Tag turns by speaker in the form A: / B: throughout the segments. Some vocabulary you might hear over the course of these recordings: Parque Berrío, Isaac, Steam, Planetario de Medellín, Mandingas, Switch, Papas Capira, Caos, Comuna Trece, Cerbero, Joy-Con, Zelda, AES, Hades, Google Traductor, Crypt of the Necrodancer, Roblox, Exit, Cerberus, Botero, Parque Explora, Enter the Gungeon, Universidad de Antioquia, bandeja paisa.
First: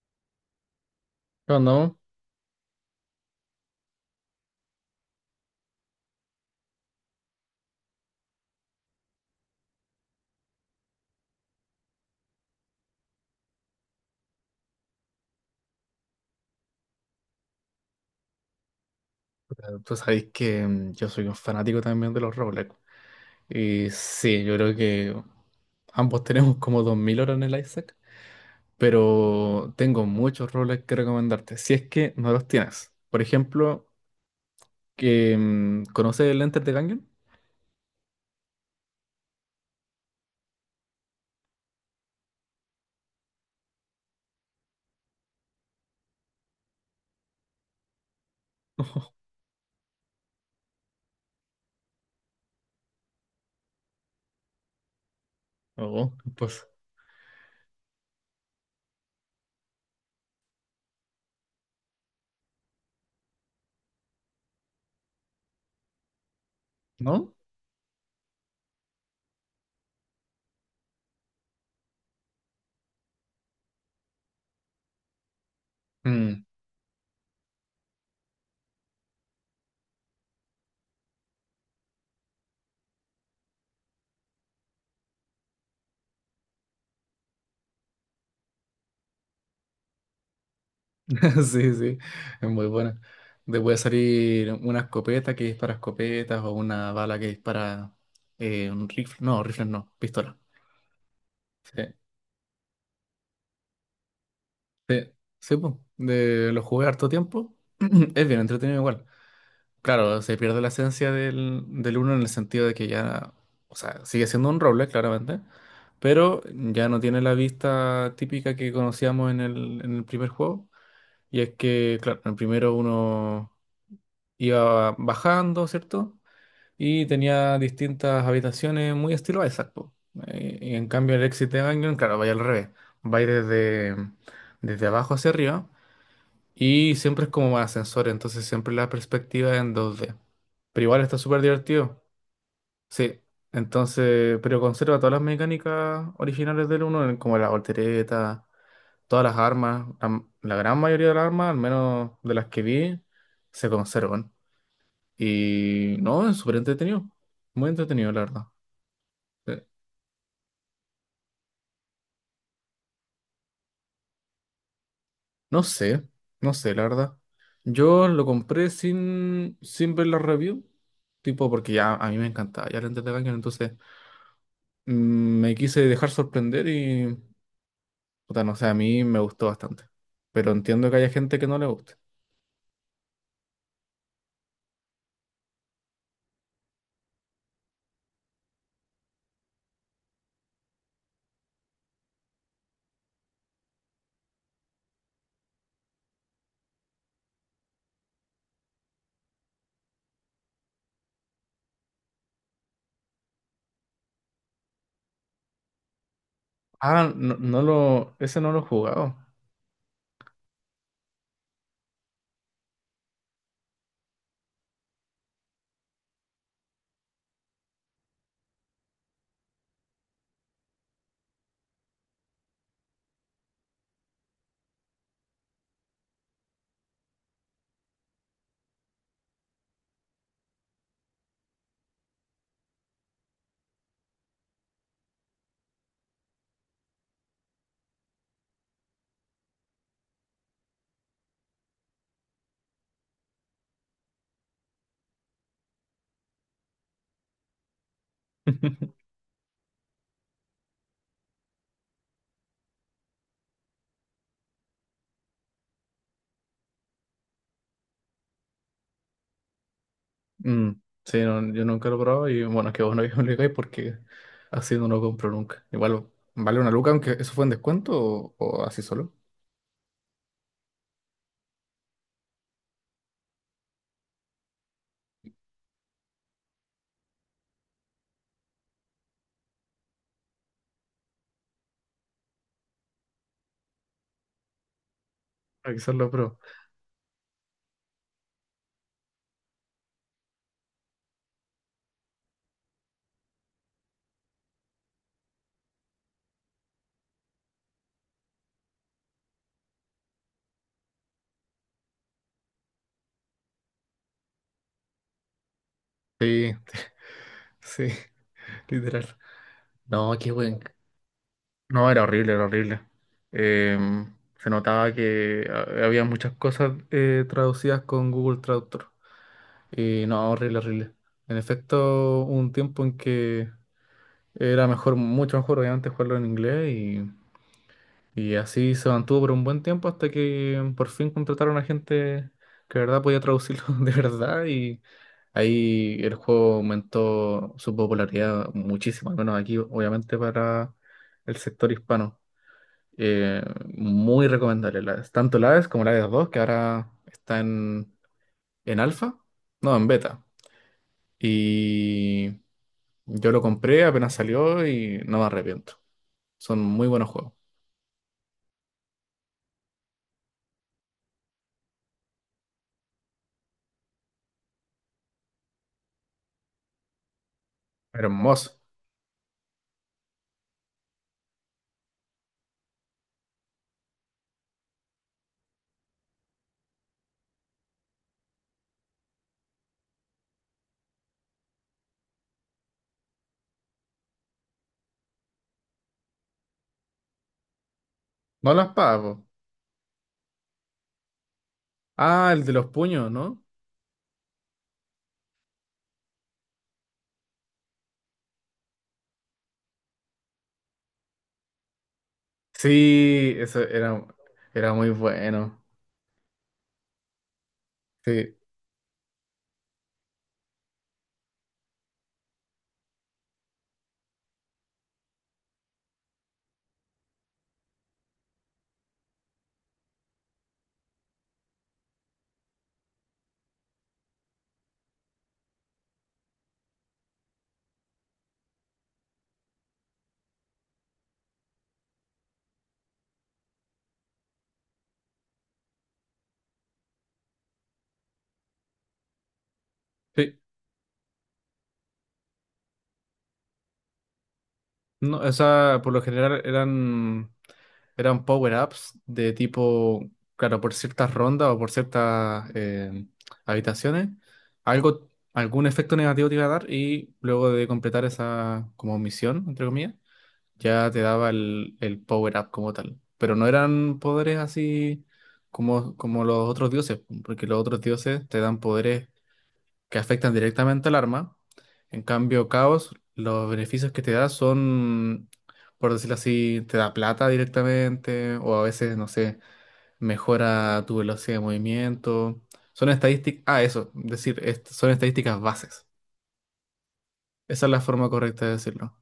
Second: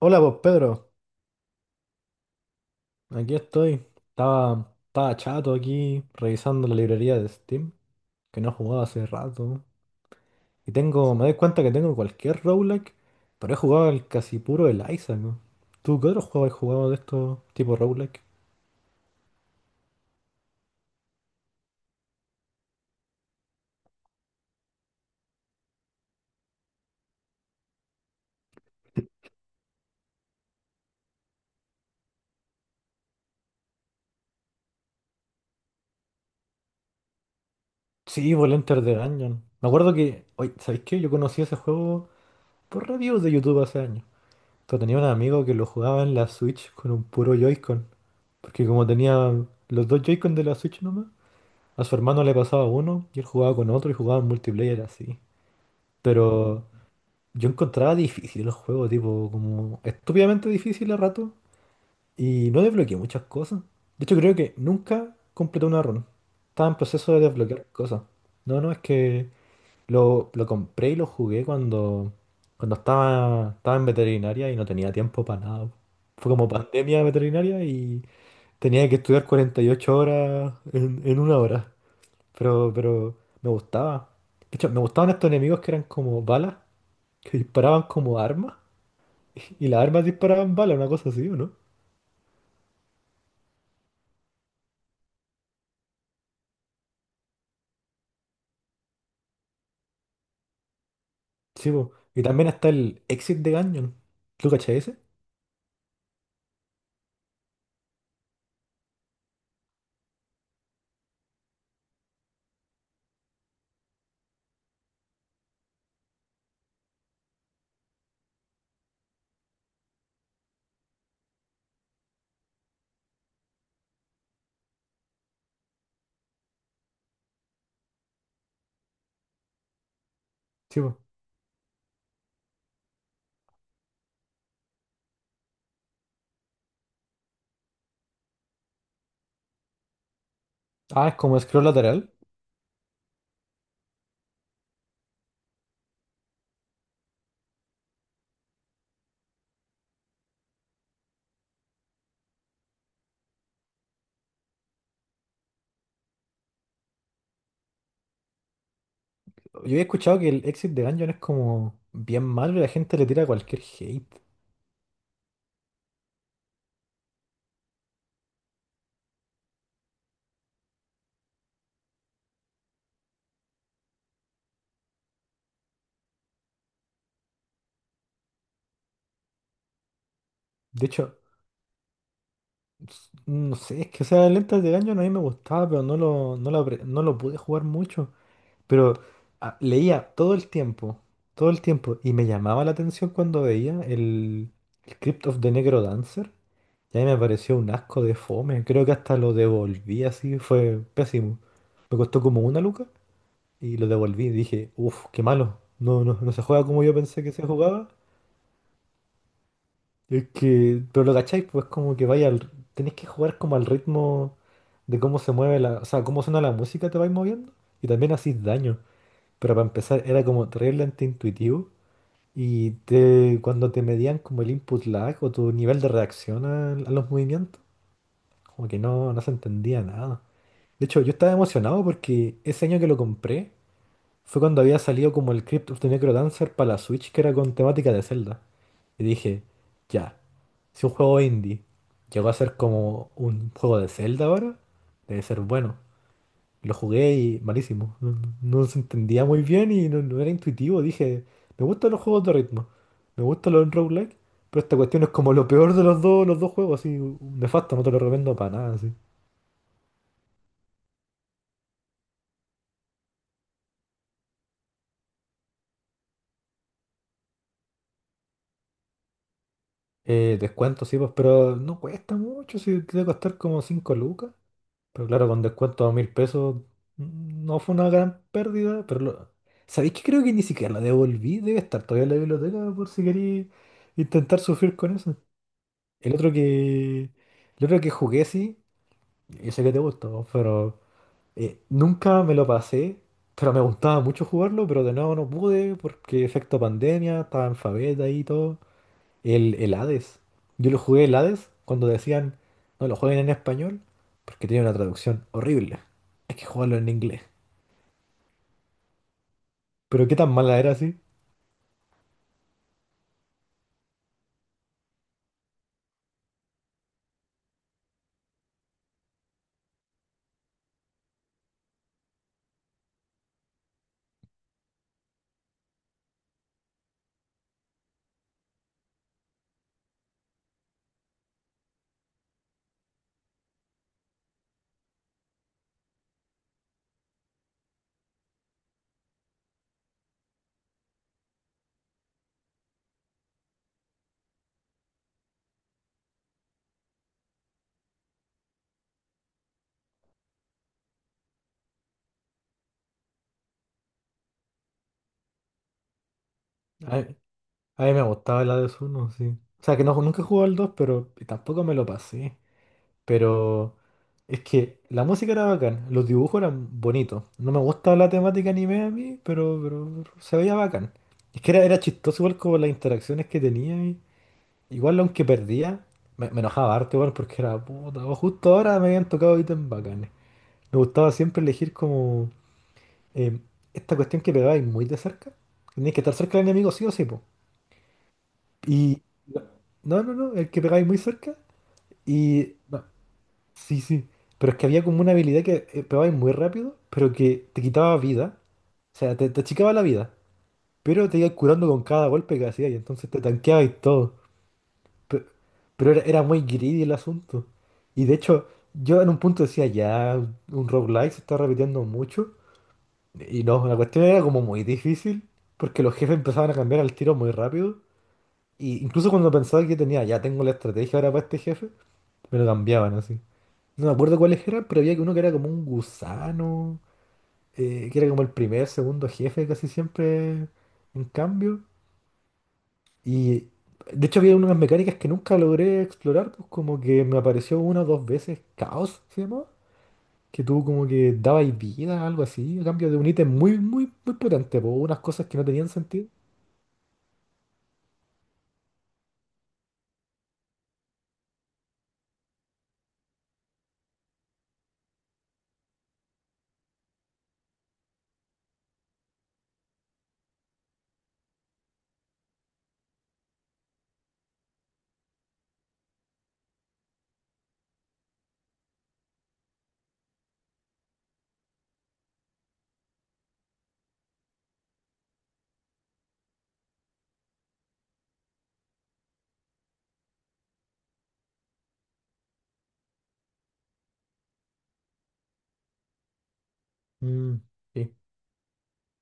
A: Hola, pues Pedro,
B: No, no,
A: aquí estoy. Estaba chato aquí revisando la librería de Steam, que no jugaba hace rato. Y tengo, me doy cuenta que tengo cualquier roguelike, pero he jugado el casi puro el Isaac. ¿No? ¿Tú qué otro juego has jugado de estos tipos roguelike?
B: pero tú sabéis que yo soy un fanático también de los Roblox. Y sí, yo creo que ambos tenemos como 2000 horas en el Isaac, pero tengo muchos Roblox que recomendarte, si es que no los tienes. Por ejemplo, ¿conoces el Enter the Gungeon?
A: Sí, por el Enter the Gungeon. Me acuerdo que, oye, ¿sabéis qué? Yo conocí ese juego por reviews de YouTube hace años. Pero tenía un amigo que lo jugaba en la Switch con un puro Joy-Con, porque como tenía los dos Joy-Con de la Switch. A su hermano le pasaba uno y él jugaba con otro y jugaban multiplayer así.
B: Oh,
A: Pero
B: pues,
A: yo encontraba difícil el juego, tipo, como estúpidamente difícil a rato. Y no desbloqueé muchas cosas. De hecho, creo que nunca completé una run. Estaba en proceso de
B: ¿no?
A: desbloquear cosas. No, no, es que lo compré y lo jugué cuando, cuando estaba en veterinaria y no tenía tiempo para nada. Fue
B: Mm.
A: como pandemia veterinaria y tenía que estudiar 48 horas en una hora. Pero me gustaba. De hecho, me gustaban estos enemigos que eran como balas, que disparaban como armas. Y las armas disparaban balas, una cosa así, ¿o no?
B: Sí, sí, es muy buena. Te puede salir una escopeta que dispara escopetas o una bala que dispara un rifle no, pistola.
A: Sí, po.
B: Sí.
A: Y también está el Exit de Gungeon. ¿Tú cachai ese?
B: Sí, sí, po. De, lo jugué harto tiempo. Es bien entretenido igual. Claro, se pierde la esencia del uno en el sentido de que ya, o sea, sigue siendo un roble, claramente, pero ya no tiene la vista típica que conocíamos en el primer juego. Y es que, claro, en el primero uno iba bajando, ¿cierto? Y tenía distintas habitaciones muy estilo Isaac, po. Y,
A: Sí,
B: en
A: po.
B: cambio el Exit de claro, vaya al revés. Va desde, desde abajo hacia arriba. Y siempre es como más ascensor, entonces siempre la perspectiva es en dos d. Pero igual
A: Ah, es
B: está
A: como
B: súper
A: scroll
B: divertido.
A: lateral.
B: Sí, entonces, pero conserva todas las mecánicas originales del 1, como la voltereta, todas las armas, la gran mayoría de las armas, al menos de las que vi, se conservan. Y no, es súper entretenido, muy entretenido, la verdad. Sí.
A: Yo había escuchado que el Exit de Gungeon es como bien malo y la gente le tira cualquier hate.
B: No sé, no sé, la verdad. Yo lo compré sin, sin ver la review, tipo porque ya a mí me encantaba, ya lo entretenía, entonces... Me quise dejar sorprender y, puta, no sé, a mí me gustó bastante. Pero
A: De
B: entiendo que haya
A: hecho,
B: gente que no le guste.
A: no sé, es que esa lenta de Gungeon a mí me gustaba, pero no lo pude jugar mucho. Pero leía todo el tiempo, y me llamaba la atención cuando veía el Crypt of the Negro Dancer. Y ahí me pareció un asco de fome. Creo que hasta lo devolví así, fue pésimo. Me costó como una luca y lo devolví. Dije, uff, qué malo. No, no, no se juega como yo pensé que se jugaba.
B: Ese no lo he jugado.
A: Es que, pero lo cacháis, pues como que vaya, tenéis que jugar como al ritmo de cómo se mueve la, o sea, cómo suena la música, te vais moviendo. Y también hacís daño. Pero para empezar, era como terriblemente intuitivo y te, cuando te medían como el input lag o tu nivel de reacción a los movimientos, como que no, no se entendía nada. De hecho, yo estaba emocionado porque ese año que lo compré fue cuando había salido como el Crypt of the Necrodancer para la Switch, que era con temática de Zelda. Y dije, ya, si un juego indie llegó a ser como un juego de Zelda ahora, debe ser bueno. Lo jugué y malísimo. No se entendía muy bien y no, no era intuitivo. Dije, me gustan los juegos de ritmo. Me gustan los roguelike. Pero esta cuestión es como lo peor de los dos juegos, así, un nefasto, no te lo recomiendo para nada, así.
B: Mm, sí, no, yo nunca lo he probado y bueno, es que vos no me digáis porque así no lo compro nunca. Igual vale una luca, aunque eso fue en descuento o así solo.
A: Descuento, sí, pues, pero no cuesta mucho, sí, debe costar como 5 lucas. Pero claro, con descuento a mil pesos no fue una gran pérdida, pero lo... ¿Sabéis que creo que ni siquiera la devolví? Debe estar todavía en la biblioteca por si queréis intentar sufrir con eso.
B: Ah, quizás lo
A: El otro
B: pruebo.
A: que, el otro que jugué, sí, yo sé que te gustó, pero nunca me lo pasé, pero me gustaba mucho jugarlo, pero de nuevo no pude porque efecto pandemia, estaba en faveta y todo. El Hades. Yo lo jugué el Hades cuando decían, no lo jueguen en español, porque tiene una traducción horrible. Hay que
B: Sí,
A: jugarlo en inglés.
B: sí, literal.
A: Pero
B: No,
A: qué
B: qué
A: tan mala
B: buen.
A: era, sí.
B: No, era horrible, era horrible. Se notaba que había muchas cosas traducidas con Google Traductor. Y no, horrible, horrible. En efecto, hubo un tiempo en que era mejor, mucho mejor, obviamente, jugarlo en inglés y así se mantuvo por un buen tiempo hasta que por fin contrataron a gente que de verdad podía traducirlo de verdad y ahí el juego aumentó su popularidad muchísimo, al menos aquí, obviamente, para el sector hispano. Eh, Muy recomendable, tanto la AES como la AES dos que ahora está en alfa, no, en beta. Y yo lo compré, apenas salió y no me arrepiento. Son muy
A: A,
B: buenos juegos.
A: a mí me gustaba el Hades 1, sí. O sea, que no, nunca jugué al 2 pero tampoco me lo pasé. Pero es que la música era bacán, los dibujos eran bonitos. No me gusta la temática
B: Hermoso.
A: anime a mí, pero se veía bacán. Es que era chistoso igual como las interacciones que tenía. Igual aunque perdía, me enojaba harto igual porque era puta. O justo ahora me habían tocado ítems bacanes. Me gustaba siempre elegir como eh, esta cuestión que pegabais muy de cerca. Tenías que estar cerca del enemigo sí o sí, po.
B: No las
A: Y
B: pago.
A: no, el que pegáis muy cerca.
B: Ah, el de
A: Y
B: los
A: no,
B: puños, ¿no?
A: sí, sí. Pero es que había como una habilidad que pegabais muy rápido, pero que te quitaba vida. O sea, te achicaba la vida. Pero te ibas curando con cada golpe que hacías y entonces te
B: Sí, eso
A: tanqueaba y
B: era,
A: todo.
B: era muy
A: Pe-
B: bueno.
A: Pero, era muy greedy el asunto. Y de
B: Sí,
A: hecho, yo en un punto decía, ya, un roguelike se está repitiendo mucho. Y no, la cuestión era como muy difícil, porque los jefes empezaban a cambiar al tiro muy rápido. Y incluso cuando pensaba que tenía, ya tengo la estrategia ahora para este jefe, me lo cambiaban así. No me acuerdo cuáles eran, pero había uno que era como un gusano, que era como el primer, segundo jefe casi siempre en cambio. Y de hecho había unas mecánicas que nunca logré explorar, pues como que me apareció una o dos veces Caos, se llamaba,
B: sí.
A: que tú como que dabas vida, algo así, a cambio de un ítem muy, muy, muy potente, pues unas
B: No,
A: cosas
B: o
A: que no tenían
B: sea, por lo
A: sentido.
B: general eran. Eran power-ups de tipo, claro, por ciertas rondas o por ciertas habitaciones, algo, algún efecto negativo te iba a dar y luego de completar esa como misión, entre comillas, ya te daba el power-up como tal. Pero no eran poderes así como, como los otros dioses, porque los otros dioses te dan poderes que afectan directamente al arma. En cambio, Caos, los beneficios que te da son, por decirlo así, te da plata directamente, o a veces, no sé, mejora tu velocidad de movimiento. Son estadísticas, ah, eso, decir, son estadísticas bases.
A: Mm,
B: Esa es la
A: sí.
B: forma correcta de decirlo.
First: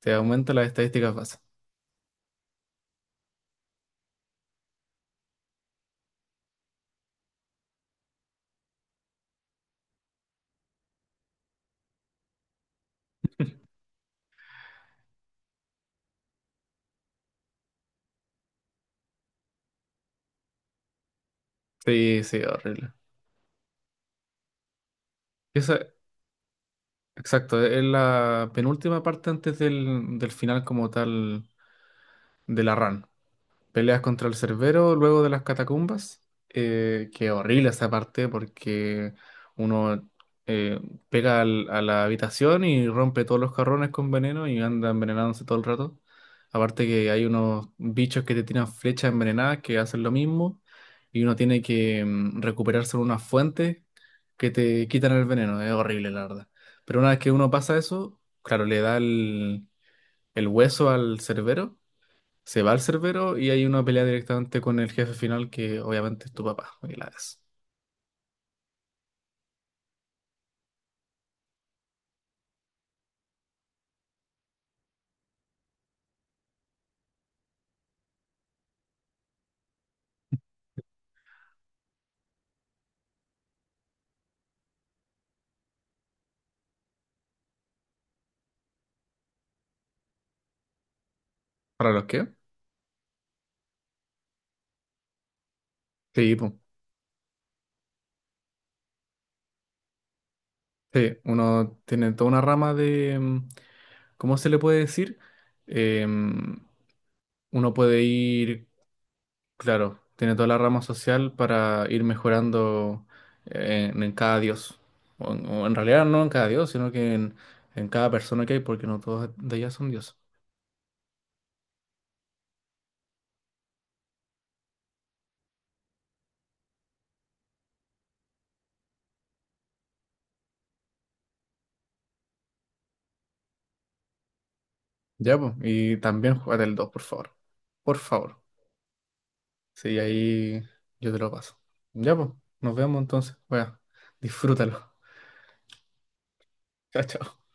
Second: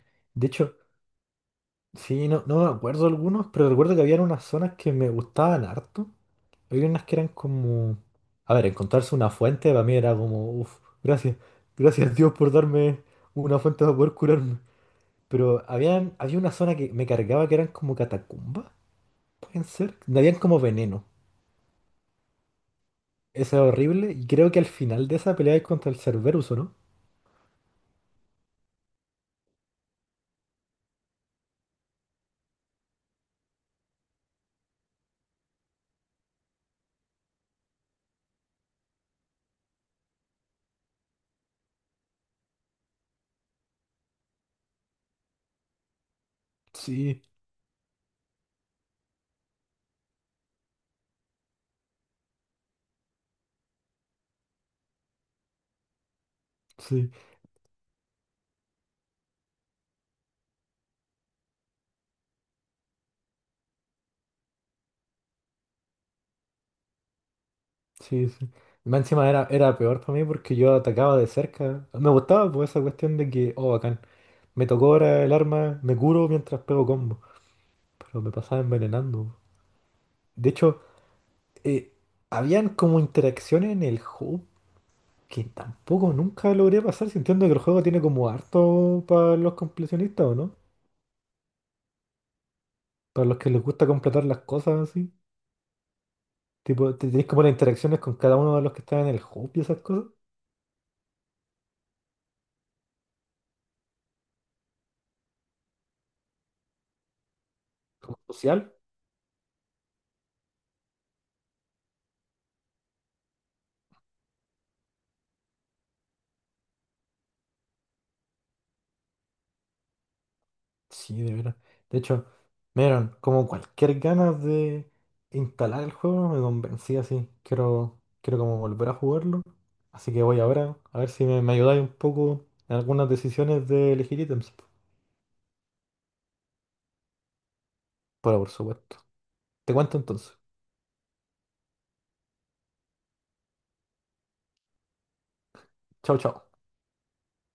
B: Te
A: De
B: aumenta las
A: hecho,
B: estadísticas bases.
A: sí, no, no me acuerdo algunos, pero recuerdo que había unas zonas que me gustaban harto. Había unas que eran como... A ver, encontrarse una fuente para mí era como, uff, gracias, gracias Dios por darme una fuente para poder curarme. Pero habían, había una zona que me cargaba que eran como catacumbas, pueden ser. Donde habían como veneno.
B: Sí, sí, horrible.
A: Esa era horrible. Y creo que al final de esa pelea es
B: Esa,
A: contra el Cerberus, ¿o no?
B: exacto, es la penúltima parte antes del final como tal de la run. Peleas contra el Cerbero luego de las catacumbas. Que horrible esa parte porque uno eh, pega a la habitación y rompe todos los carrones con veneno y anda envenenándose todo el rato. Aparte que
A: Sí,
B: hay unos bichos que te tiran flechas envenenadas que hacen lo mismo y uno tiene que recuperarse en unas fuentes que te quitan el veneno. Es horrible, la verdad. Pero una
A: sí,
B: vez que uno pasa eso, claro, le da el hueso al Cerbero, se va al cerbero y hay una pelea directamente con el jefe final que obviamente es tu papá. Y es.
A: sí, sí. Y más encima era peor para mí porque yo atacaba de cerca. Me gustaba por esa cuestión de que, oh, bacán, me tocó ahora el arma, me curo mientras pego combo. Pero me pasaba envenenando. De hecho, eh, habían como interacciones en el hub que tampoco nunca logré pasar. Si Entiendo que el juego tiene como harto para los completionistas, ¿o no?
B: ¿Para los qué?
A: Para los que les gusta completar las cosas así.
B: Sí, po.
A: Tipo, tenés como las interacciones con cada uno de los que están en el hub y esas cosas.
B: Sí, uno tiene toda una rama de... ¿cómo se le puede decir? Em, Uno puede ir,
A: Social.
B: claro, tiene toda la rama social para ir mejorando en cada dios. O en realidad no en cada dios, sino que en cada persona que hay, porque no todos de ellas son dioses.
A: Sí, de veras. De hecho, me dieron como cualquier ganas de instalar el juego, me convencí así. Quiero como volver a jugarlo. Así que voy ahora a ver si me ayudáis un poco en algunas decisiones de elegir ítems.
B: Ya, pues. Y también juega el dos, por favor. Por
A: Pero
B: favor.
A: por supuesto. Te cuento
B: Sí,
A: entonces.
B: ahí yo te lo paso. Ya, pues, nos vemos entonces. Bueno, disfrútalo.
A: Chao, chao.
B: Chao, chao.